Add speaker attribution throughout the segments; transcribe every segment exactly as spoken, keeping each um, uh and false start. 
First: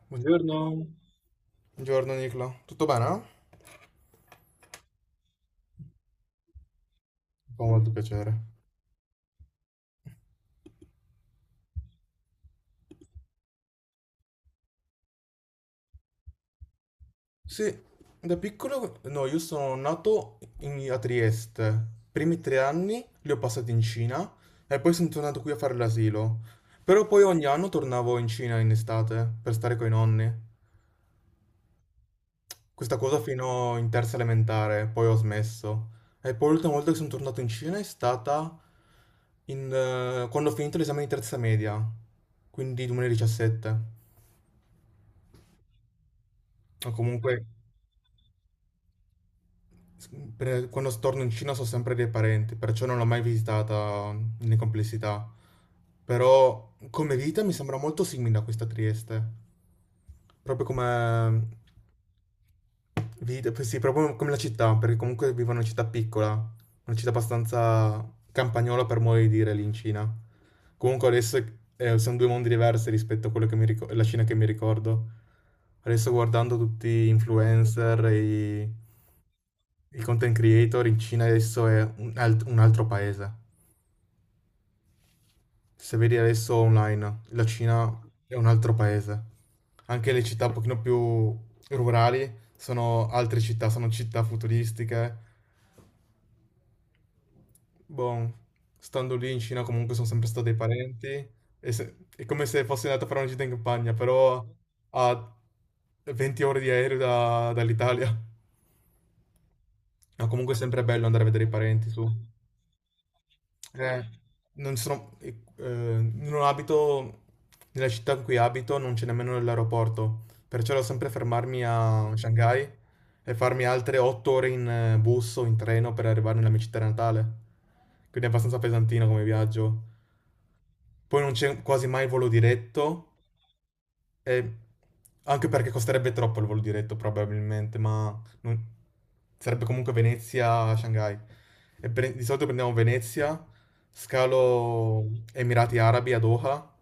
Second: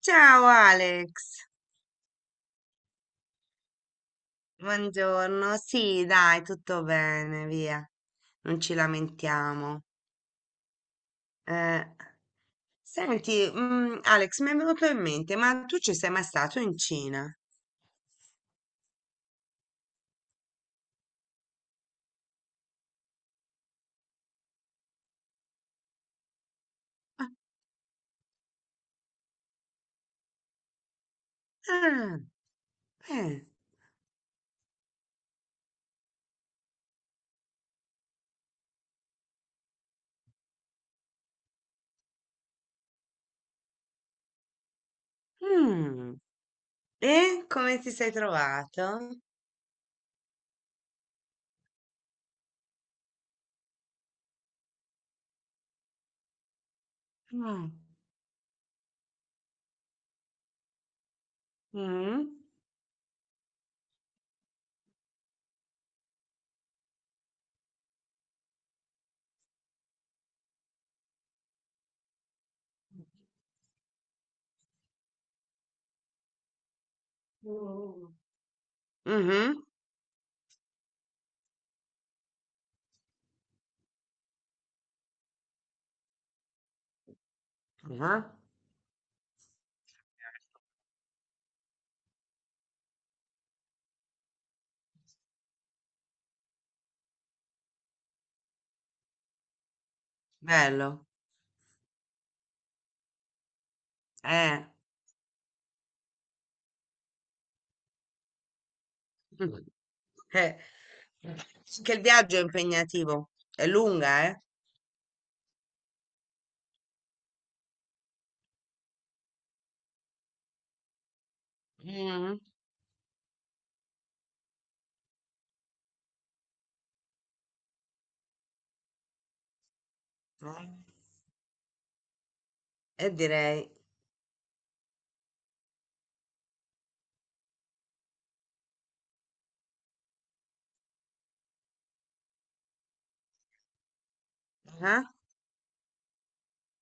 Speaker 1: Ciao
Speaker 2: Buongiorno.
Speaker 1: Alex,
Speaker 2: Buongiorno Nicola, tutto bene?
Speaker 1: buongiorno. Sì, dai, tutto bene,
Speaker 2: Fa
Speaker 1: via.
Speaker 2: molto piacere.
Speaker 1: Non ci lamentiamo. Eh, Senti, mm, Alex, mi è venuto in mente, ma tu ci sei mai stato in Cina?
Speaker 2: Sì, da piccolo, no, io sono nato in- a Trieste, i primi tre anni li ho passati in Cina e poi sono tornato qui a fare l'asilo, però poi ogni anno tornavo in Cina in estate per stare con i nonni,
Speaker 1: Ah,
Speaker 2: questa cosa
Speaker 1: eh,
Speaker 2: fino in terza elementare, poi ho smesso. E poi l'ultima volta che sono tornato in Cina è stata in, eh, quando ho finito l'esame di terza media, quindi duemiladiciassette.
Speaker 1: mm.
Speaker 2: Ma comunque
Speaker 1: E come ti sei trovato?
Speaker 2: s- per- quando torno in Cina so sempre dei parenti, perciò non l'ho mai visitata in complessità. Però come vita mi
Speaker 1: Mm.
Speaker 2: sembra molto simile a questa Trieste. Proprio come
Speaker 1: Mm.
Speaker 2: vita, eh, sì, proprio come la città, perché comunque vivo in una città piccola, una città abbastanza campagnola per modo di dire lì in Cina. Comunque adesso eh, sono due mondi diversi rispetto a quello che mi ricordo, la Cina che mi ricordo. Adesso guardando tutti gli influencer
Speaker 1: Mm.
Speaker 2: e i, i content creator, in Cina adesso è un, alt- un altro paese. Se vedi adesso online, la Cina
Speaker 1: Mhm.
Speaker 2: è
Speaker 1: Ah,
Speaker 2: un altro paese. Anche le città un pochino più rurali sono altre città, sono città futuristiche. Boh, stando lì in Cina comunque sono sempre stati parenti,
Speaker 1: bello.
Speaker 2: e se- è come se fossi andato a fare una gita in campagna, però
Speaker 1: Eh.
Speaker 2: a venti ore di aereo da- dall'Italia.
Speaker 1: Mm.
Speaker 2: Ma
Speaker 1: Eh,
Speaker 2: comunque è sempre bello andare a vedere i parenti,
Speaker 1: che il
Speaker 2: su.
Speaker 1: viaggio è impegnativo, è
Speaker 2: Eh,
Speaker 1: lunga, eh?
Speaker 2: non sono, eh, eh, non abito, nella città in cui abito non c'è nemmeno l'aeroporto, perciò devo sempre fermarmi a Shanghai e farmi altre otto ore in eh, bus o in treno per arrivare nella mia città natale. Quindi è abbastanza pesantino come viaggio.
Speaker 1: Mm.
Speaker 2: Poi non c'è quasi mai il volo diretto,
Speaker 1: E direi,
Speaker 2: e anche perché costerebbe troppo il volo diretto probabilmente, ma non- sarebbe comunque Venezia a Shanghai. E pre- di solito prendiamo Venezia,
Speaker 1: ah,
Speaker 2: scalo Emirati Arabi a Doha,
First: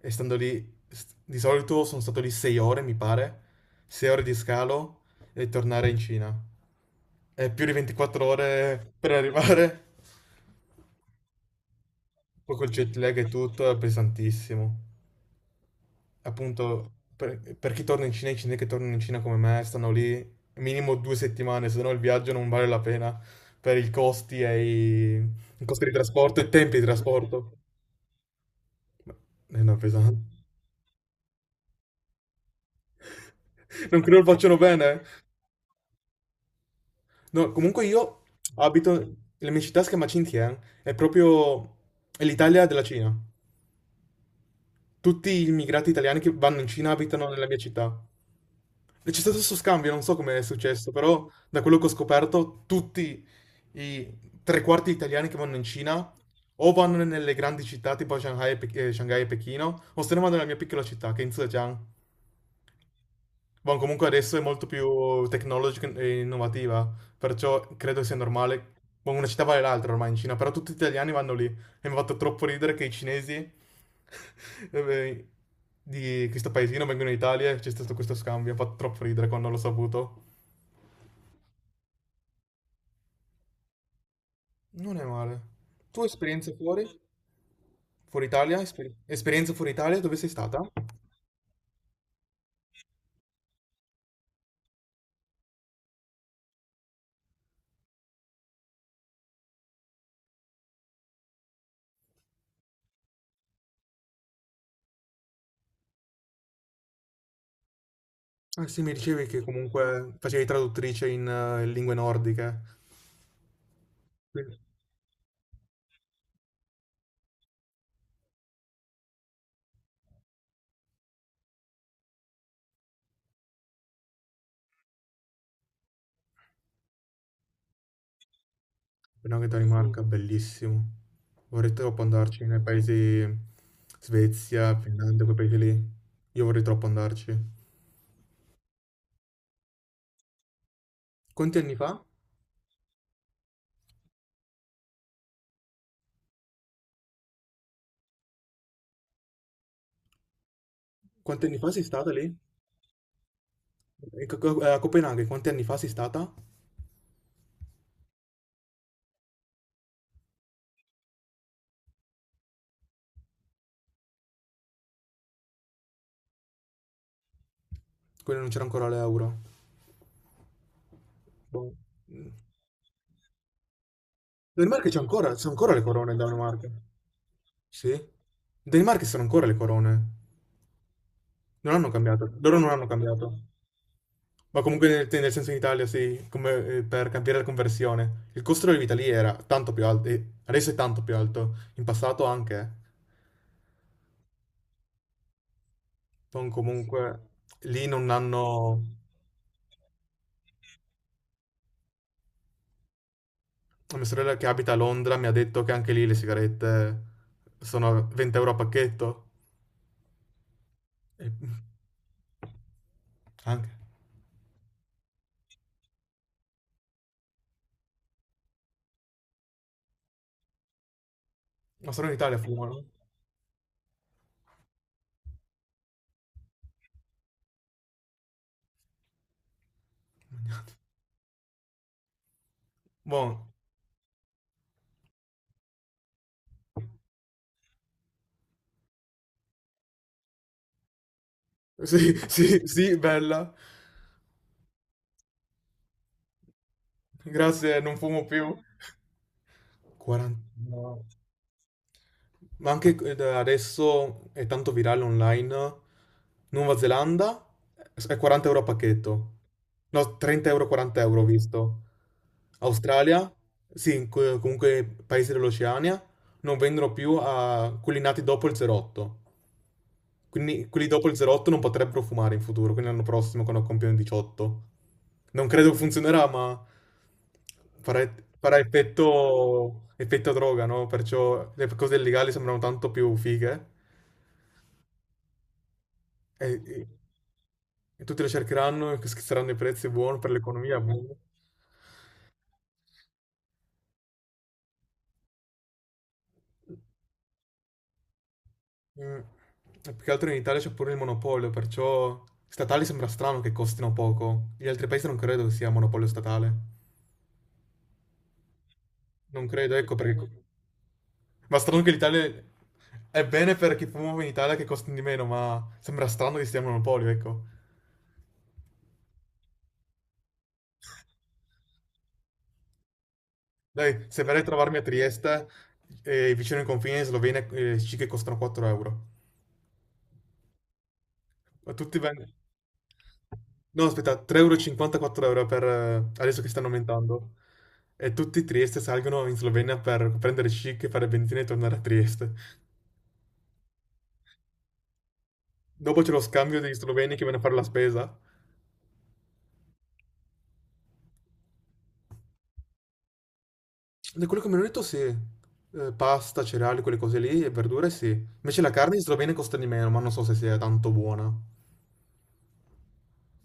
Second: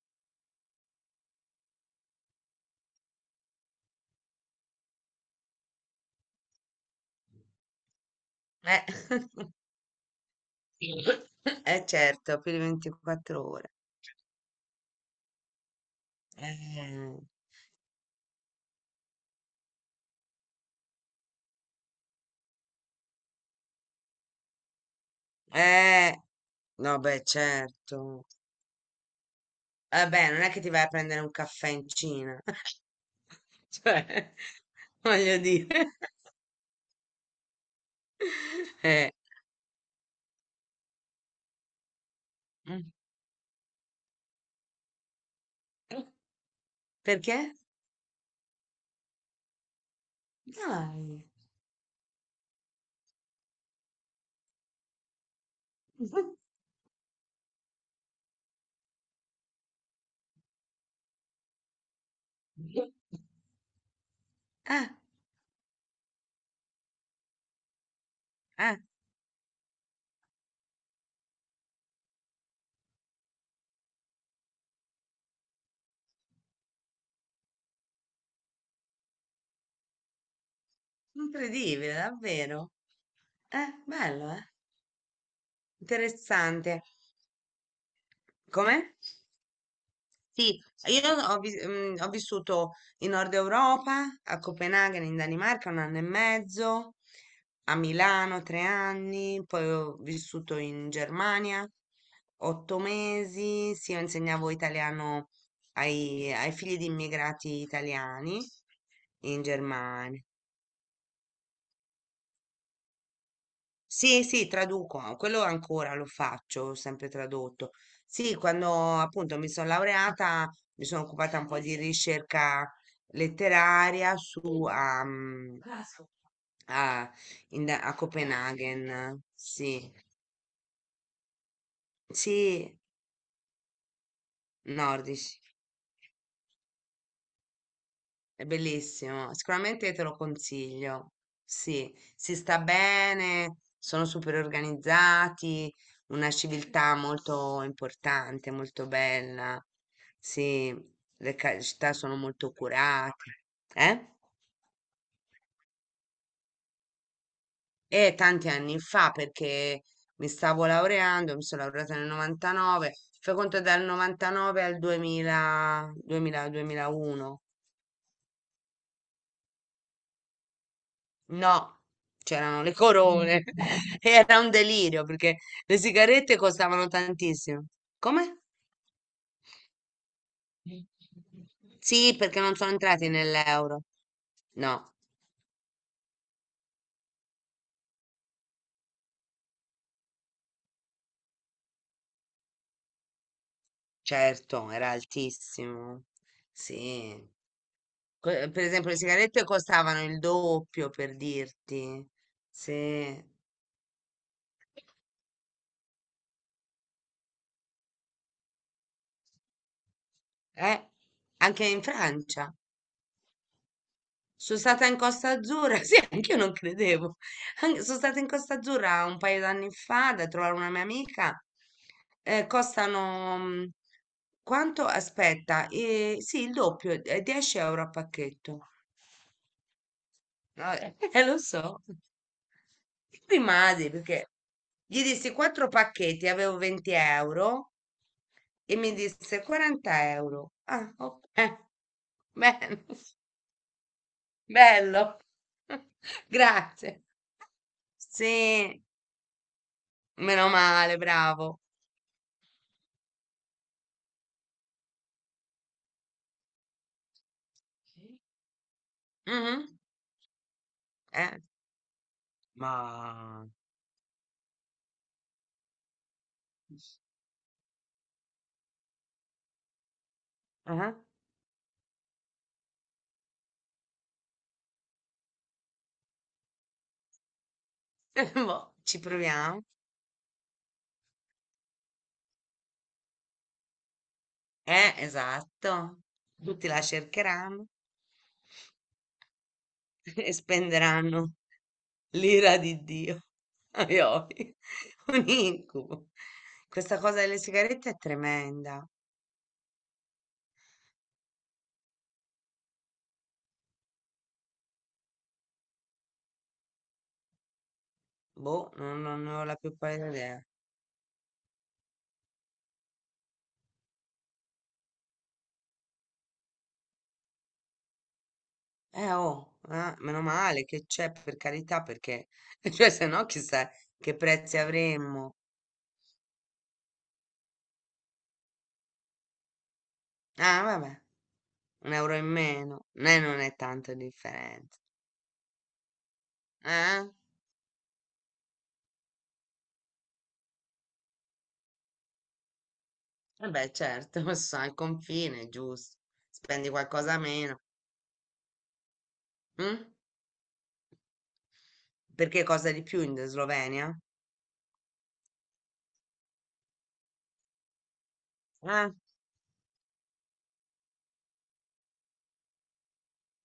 Speaker 2: e stando lì, s- di solito sono stato lì sei ore, mi pare, sei ore di scalo e tornare in Cina. È più di ventiquattro
Speaker 1: eh,
Speaker 2: ore per arrivare,
Speaker 1: eh, certo, più
Speaker 2: poi
Speaker 1: di
Speaker 2: col jet lag e
Speaker 1: ventiquattro
Speaker 2: tutto
Speaker 1: ore.
Speaker 2: è pesantissimo. Appunto,
Speaker 1: Eh,
Speaker 2: per, per chi torna in Cina, i cinesi che tornano in Cina come me stanno lì minimo due settimane, se no il viaggio non vale la pena per i costi e i, i costi di
Speaker 1: eh,
Speaker 2: trasporto e i tempi di
Speaker 1: no, beh,
Speaker 2: trasporto.
Speaker 1: certo.
Speaker 2: È una
Speaker 1: Vabbè,
Speaker 2: pesante.
Speaker 1: non è che ti vai a prendere un caffè in Cina,
Speaker 2: Non credo lo
Speaker 1: cioè,
Speaker 2: facciano bene. Eh.
Speaker 1: voglio dire.
Speaker 2: No, comunque io abito,
Speaker 1: Eh,
Speaker 2: la mia città si chiama Xinjiang, è proprio è l'Italia della
Speaker 1: mm.
Speaker 2: Cina. Tutti gli immigrati italiani che vanno in Cina abitano nella
Speaker 1: Perché?
Speaker 2: mia città. E c'è stato questo scambio, non so come è successo,
Speaker 1: Dai.
Speaker 2: però da quello che ho scoperto, tutti i tre quarti italiani che vanno in Cina o vanno nelle grandi città tipo Shanghai e, Pe- eh, Shanghai e Pechino, o se ne vanno nella mia piccola città che è in Zhejiang. Boh, comunque adesso è molto
Speaker 1: Ah,
Speaker 2: più tecnologica e innovativa, perciò credo sia normale.
Speaker 1: ah,
Speaker 2: Boh, una città vale l'altra ormai in Cina, però tutti gli italiani vanno lì. E mi ha fatto troppo ridere che i cinesi eh, di questo paesino vengono in Italia e c'è stato questo scambio. Mi ha fatto troppo ridere quando l'ho saputo.
Speaker 1: incredibile, davvero. Eh, bello, eh?
Speaker 2: Non è male. Tu hai esperienze
Speaker 1: Interessante.
Speaker 2: fuori? Fuori Italia?
Speaker 1: Com'è?
Speaker 2: Esper- esperienze fuori Italia? Dove sei
Speaker 1: Sì,
Speaker 2: stata?
Speaker 1: io ho, vis- mm, ho vissuto in Nord Europa, a Copenaghen, in Danimarca, un anno e mezzo, a Milano tre anni, poi ho vissuto in Germania otto mesi, sì, io insegnavo italiano ai, ai figli di immigrati italiani
Speaker 2: Ah, sì, mi dicevi che
Speaker 1: in
Speaker 2: comunque
Speaker 1: Germania.
Speaker 2: facevi traduttrice in eh, lingue nordiche.
Speaker 1: Sì, sì,
Speaker 2: Sì.
Speaker 1: traduco, ah, quello ancora lo faccio, ho sempre tradotto. Sì, quando appunto mi sono laureata, mi sono occupata un po' di ricerca letteraria su, a, mm, a, in- a Copenaghen,
Speaker 2: Penso che da
Speaker 1: sì,
Speaker 2: Danimarca, bellissimo. Vorrei troppo andarci nei
Speaker 1: sì,
Speaker 2: paesi Svezia, Finlandia, quei
Speaker 1: nordici.
Speaker 2: paesi lì. Io vorrei troppo andarci.
Speaker 1: È bellissimo, sicuramente te lo consiglio.
Speaker 2: Quanti anni
Speaker 1: Sì,
Speaker 2: fa?
Speaker 1: si sta bene, sono super organizzati, una civiltà molto importante, molto bella. Sì, le
Speaker 2: Quanti anni
Speaker 1: ca-
Speaker 2: fa sei
Speaker 1: città
Speaker 2: stata
Speaker 1: sono
Speaker 2: lì?
Speaker 1: molto curate. Eh?
Speaker 2: E co- co- a Copenaghen, quanti anni fa sei stata?
Speaker 1: E tanti anni fa, perché mi stavo laureando, mi sono laureata nel novantanove, fai conto dal novantanove al duemila, duemila, duemilauno.
Speaker 2: Quindi non c'era ancora l'euro. Boh.
Speaker 1: No, c'erano le corone. Era un
Speaker 2: Danimarca c'è
Speaker 1: delirio
Speaker 2: ancora,
Speaker 1: perché
Speaker 2: c'è ancora
Speaker 1: le
Speaker 2: le corone in
Speaker 1: sigarette
Speaker 2: Danimarca.
Speaker 1: costavano tantissimo.
Speaker 2: Sì? In
Speaker 1: Come?
Speaker 2: Danimarca ci sono ancora le corone. Non hanno
Speaker 1: Sì,
Speaker 2: cambiato.
Speaker 1: perché non
Speaker 2: Loro non
Speaker 1: sono
Speaker 2: hanno
Speaker 1: entrati
Speaker 2: cambiato.
Speaker 1: nell'euro.
Speaker 2: Ma comunque
Speaker 1: No,
Speaker 2: nel, nel senso in Italia sì, come eh, per cambiare la conversione. Il costo della vita lì era tanto più alto, e adesso è tanto più alto, in passato anche.
Speaker 1: certo, era altissimo.
Speaker 2: Sono
Speaker 1: Sì.
Speaker 2: comunque lì non
Speaker 1: Que- Per
Speaker 2: hanno.
Speaker 1: esempio, le sigarette costavano il doppio, per dirti. Sì. Eh,
Speaker 2: Mia sorella che abita a Londra mi ha detto che anche lì le sigarette sono venti euro a pacchetto. E- mm,
Speaker 1: anche in Francia.
Speaker 2: Anche.
Speaker 1: Sono stata in Costa Azzurra, sì, anche io non credevo. An- sono stata in Costa Azzurra un paio d'anni fa da trovare una mia amica.
Speaker 2: Ma solo in Italia
Speaker 1: Eh,
Speaker 2: fumano.
Speaker 1: costano mm, quanto? Aspetta, eh, sì, il doppio, eh, dieci euro a pacchetto. Vabbè, eh, lo so.
Speaker 2: Buono.
Speaker 1: Rimasi perché gli dissi quattro pacchetti, avevo venti euro e mi disse quaranta euro. Ah, ok.
Speaker 2: Sì, sì,
Speaker 1: Bene,
Speaker 2: sì, bella.
Speaker 1: bello. Grazie.
Speaker 2: Grazie, non fumo più.
Speaker 1: Sì, meno male,
Speaker 2: quaranta.
Speaker 1: bravo.
Speaker 2: Ma anche eh, da adesso è tanto virale online. Nuova Zelanda è
Speaker 1: Sì.
Speaker 2: quaranta euro a pacchetto.
Speaker 1: Mhm.
Speaker 2: No, trenta euro, quaranta euro ho
Speaker 1: Eh,
Speaker 2: visto. Australia,
Speaker 1: ma
Speaker 2: sì, co- comunque paesi dell'Oceania, non vendono più a quelli nati dopo il zero otto. Quindi quelli
Speaker 1: ah,
Speaker 2: dopo il zero otto non potrebbero fumare in futuro, quindi l'anno prossimo quando compiono diciotto. Non credo che funzionerà, ma farà, farà
Speaker 1: boh, ci proviamo.
Speaker 2: effetto, effetto droga, no? Perciò le cose illegali sembrano tanto più fighe
Speaker 1: Eh, esatto.
Speaker 2: e,
Speaker 1: Tutti la
Speaker 2: e-
Speaker 1: cercheranno,
Speaker 2: e tutti le cercheranno e schizzeranno i prezzi buoni per
Speaker 1: e
Speaker 2: l'economia. Buono.
Speaker 1: spenderanno l'ira di Dio. Ai, ai, un incubo. Questa cosa delle sigarette è tremenda.
Speaker 2: Mm. E più che altro in Italia c'è pure il monopolio, perciò statali sembra strano che costino poco. Gli altri paesi non credo che sia monopolio statale.
Speaker 1: Boh, non, non ne ho
Speaker 2: Non
Speaker 1: la
Speaker 2: credo,
Speaker 1: più
Speaker 2: ecco
Speaker 1: pallida
Speaker 2: perché.
Speaker 1: idea.
Speaker 2: Ma strano che l'Italia è bene per chi fuma in Italia che costa di meno, ma sembra strano che stia a monopolio, ecco.
Speaker 1: Eh oh, ah, meno male che c'è per carità, perché cioè, se no chissà
Speaker 2: Dai,
Speaker 1: che
Speaker 2: se verrai a
Speaker 1: prezzi
Speaker 2: trovarmi a
Speaker 1: avremmo.
Speaker 2: Trieste, eh, vicino ai confini in Slovenia, eh, sì che costano quattro euro.
Speaker 1: Ah, vabbè,
Speaker 2: Ma
Speaker 1: un
Speaker 2: tutti
Speaker 1: euro in
Speaker 2: vengono.
Speaker 1: meno, né non è
Speaker 2: No,
Speaker 1: tanto
Speaker 2: aspetta, 3,54
Speaker 1: differenza.
Speaker 2: euro e cinquanta, quattro euro per. Eh, adesso che stanno
Speaker 1: Eh?
Speaker 2: aumentando. E tutti i Trieste salgono in Slovenia per prendere chic, fare benzina e tornare a Trieste.
Speaker 1: Vabbè, certo, ma sono al confine, giusto.
Speaker 2: Dopo c'è lo scambio
Speaker 1: Spendi
Speaker 2: degli sloveni
Speaker 1: qualcosa
Speaker 2: che vanno a fare
Speaker 1: meno.
Speaker 2: la spesa.
Speaker 1: Mm? Perché cosa di più in Slovenia?
Speaker 2: Di quello che mi hanno detto sì. Eh, pasta, cereali, quelle cose lì e verdure sì. Invece la
Speaker 1: Eh,
Speaker 2: carne in Slovenia costa di meno, ma non so se sia tanto buona.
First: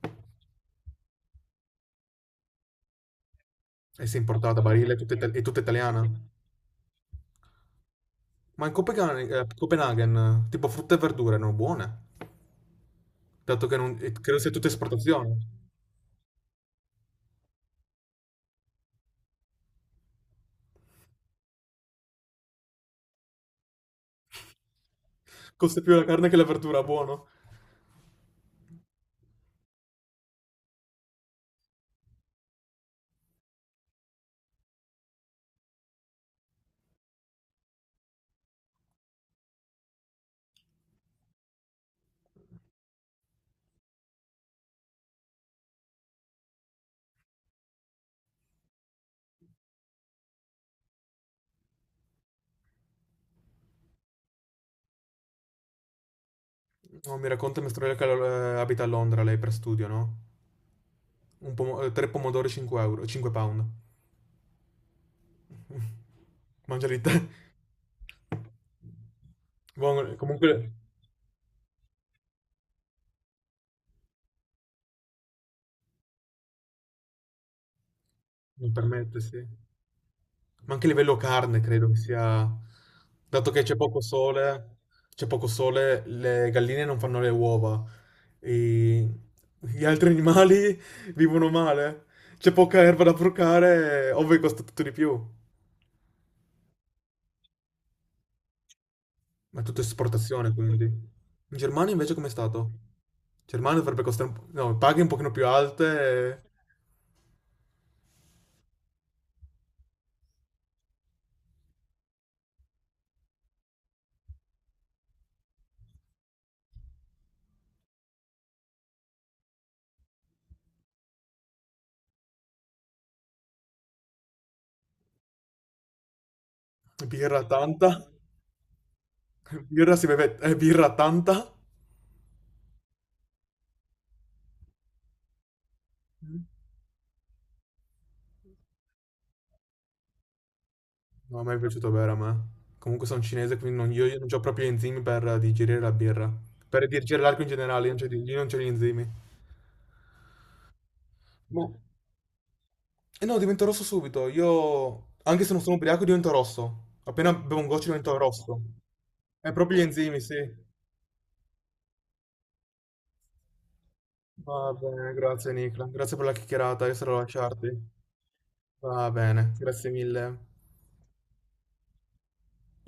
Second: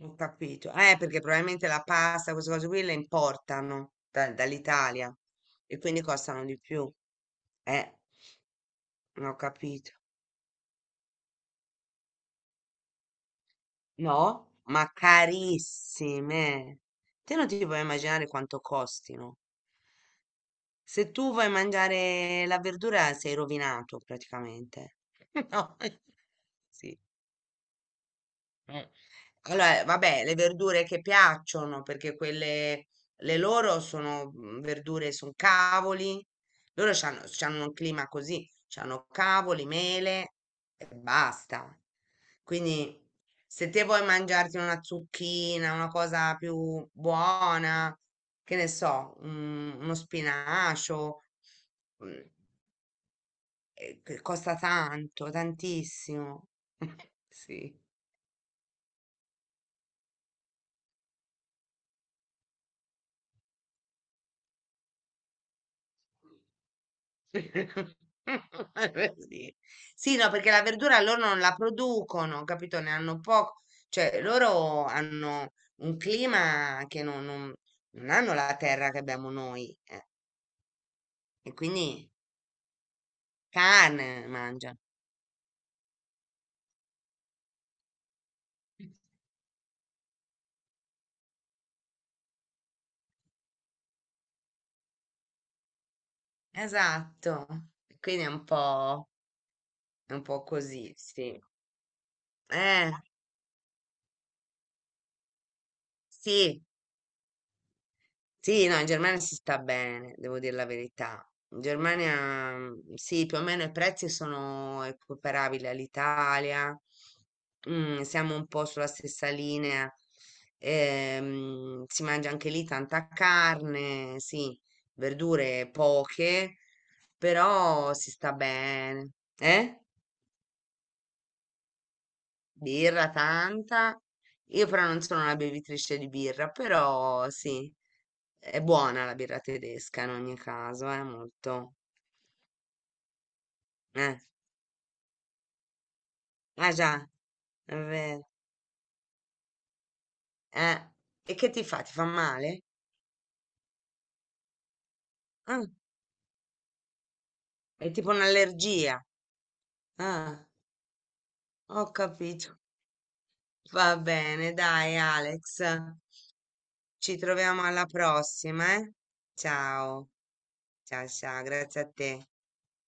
Speaker 1: ho capito. Eh, perché probabilmente la pasta, queste cose qui le importano
Speaker 2: E se è
Speaker 1: da-
Speaker 2: importata, Barile, è tutta,
Speaker 1: dall'Italia
Speaker 2: ita- è tutta
Speaker 1: e quindi
Speaker 2: italiana.
Speaker 1: costano di più. Eh,
Speaker 2: Ma in
Speaker 1: non
Speaker 2: Copenaghen,
Speaker 1: ho
Speaker 2: eh,
Speaker 1: capito.
Speaker 2: Copenaghen, eh, tipo frutta e verdure, non buone. Dato che non, eh, credo
Speaker 1: No,
Speaker 2: sia tutta
Speaker 1: ma
Speaker 2: esportazione.
Speaker 1: carissime. Te non ti puoi immaginare quanto costino. Se tu vuoi mangiare la verdura sei rovinato praticamente. No,
Speaker 2: Costa più la carne che la verdura,
Speaker 1: sì.
Speaker 2: buono.
Speaker 1: Allora, vabbè, le verdure che piacciono, perché quelle, le loro sono mm, verdure, sono cavoli, loro c'hanno, c'hanno un clima così, c'hanno cavoli, mele e basta. Quindi se te vuoi mangiarti una zucchina, una cosa più buona, che ne so, un- uno spinacio, mm, eh, che costa tanto, tantissimo.
Speaker 2: No, mi racconta mia
Speaker 1: Sì.
Speaker 2: sorella che eh, abita a Londra, lei per studio, no? Un pomo- eh, tre pomodori cinque euro, cinque pound. Mangia lì te.
Speaker 1: Sì.
Speaker 2: Buono,
Speaker 1: Sì, no, perché la
Speaker 2: comunque.
Speaker 1: verdura loro non la producono, capito? Ne hanno poco, cioè loro hanno un clima che non, non- non hanno la
Speaker 2: Mi
Speaker 1: terra che
Speaker 2: permette,
Speaker 1: abbiamo
Speaker 2: sì.
Speaker 1: noi, eh,
Speaker 2: Ma anche a livello
Speaker 1: e
Speaker 2: carne credo che
Speaker 1: quindi
Speaker 2: sia. Dato che c'è poco
Speaker 1: carne
Speaker 2: sole,
Speaker 1: mangiano.
Speaker 2: C'è poco sole, le galline non fanno le uova. E gli altri animali vivono male. C'è poca erba da procare, ovvio che costa tutto di più.
Speaker 1: Esatto. Quindi è un po',
Speaker 2: Ma è tutto
Speaker 1: è un po'
Speaker 2: esportazione, quindi.
Speaker 1: così, sì.
Speaker 2: In Germania invece com'è stato? In
Speaker 1: Eh,
Speaker 2: Germania dovrebbe costare un po'. No, paghe un pochino più alte,
Speaker 1: sì. Sì, no, in Germania si sta bene, devo dire la verità. In Germania, mm, sì, più o meno i prezzi sono equiparabili all'Italia, mm, siamo un po' sulla stessa linea, ehm, si mangia anche lì tanta carne, sì, verdure poche,
Speaker 2: e- birra tanta.
Speaker 1: però si sta bene. Eh?
Speaker 2: Birra si beve, eh, birra tanta.
Speaker 1: Birra tanta. Io però non sono una bevitrice di birra, però sì. È buona la birra tedesca in ogni caso, è
Speaker 2: Non è mai
Speaker 1: molto.
Speaker 2: piaciuto bere a me. Comunque sono cinese, quindi non- io, io
Speaker 1: Eh,
Speaker 2: non ho proprio gli enzimi per digerire la birra.
Speaker 1: eh
Speaker 2: Per
Speaker 1: già,
Speaker 2: digerire l'alcol in
Speaker 1: è
Speaker 2: generale, io non c'ho,
Speaker 1: vero.
Speaker 2: io non c'ho gli enzimi.
Speaker 1: Eh. E che ti
Speaker 2: Boh.
Speaker 1: fa? Ti fa male?
Speaker 2: E no, divento rosso subito. Io, anche se non
Speaker 1: Ah,
Speaker 2: sono ubriaco, divento rosso. Appena bevo un goccio
Speaker 1: è tipo
Speaker 2: divento rosso.
Speaker 1: un'allergia.
Speaker 2: È proprio gli enzimi, sì.
Speaker 1: Ah, ho capito. Va bene,
Speaker 2: Va
Speaker 1: dai
Speaker 2: bene, grazie
Speaker 1: Alex.
Speaker 2: Nicola. Grazie per la chiacchierata, io sarò
Speaker 1: Ci
Speaker 2: a
Speaker 1: troviamo
Speaker 2: lasciarti.
Speaker 1: alla prossima, eh?
Speaker 2: Va bene, grazie
Speaker 1: Ciao,
Speaker 2: mille.
Speaker 1: ciao, ciao, grazie a te.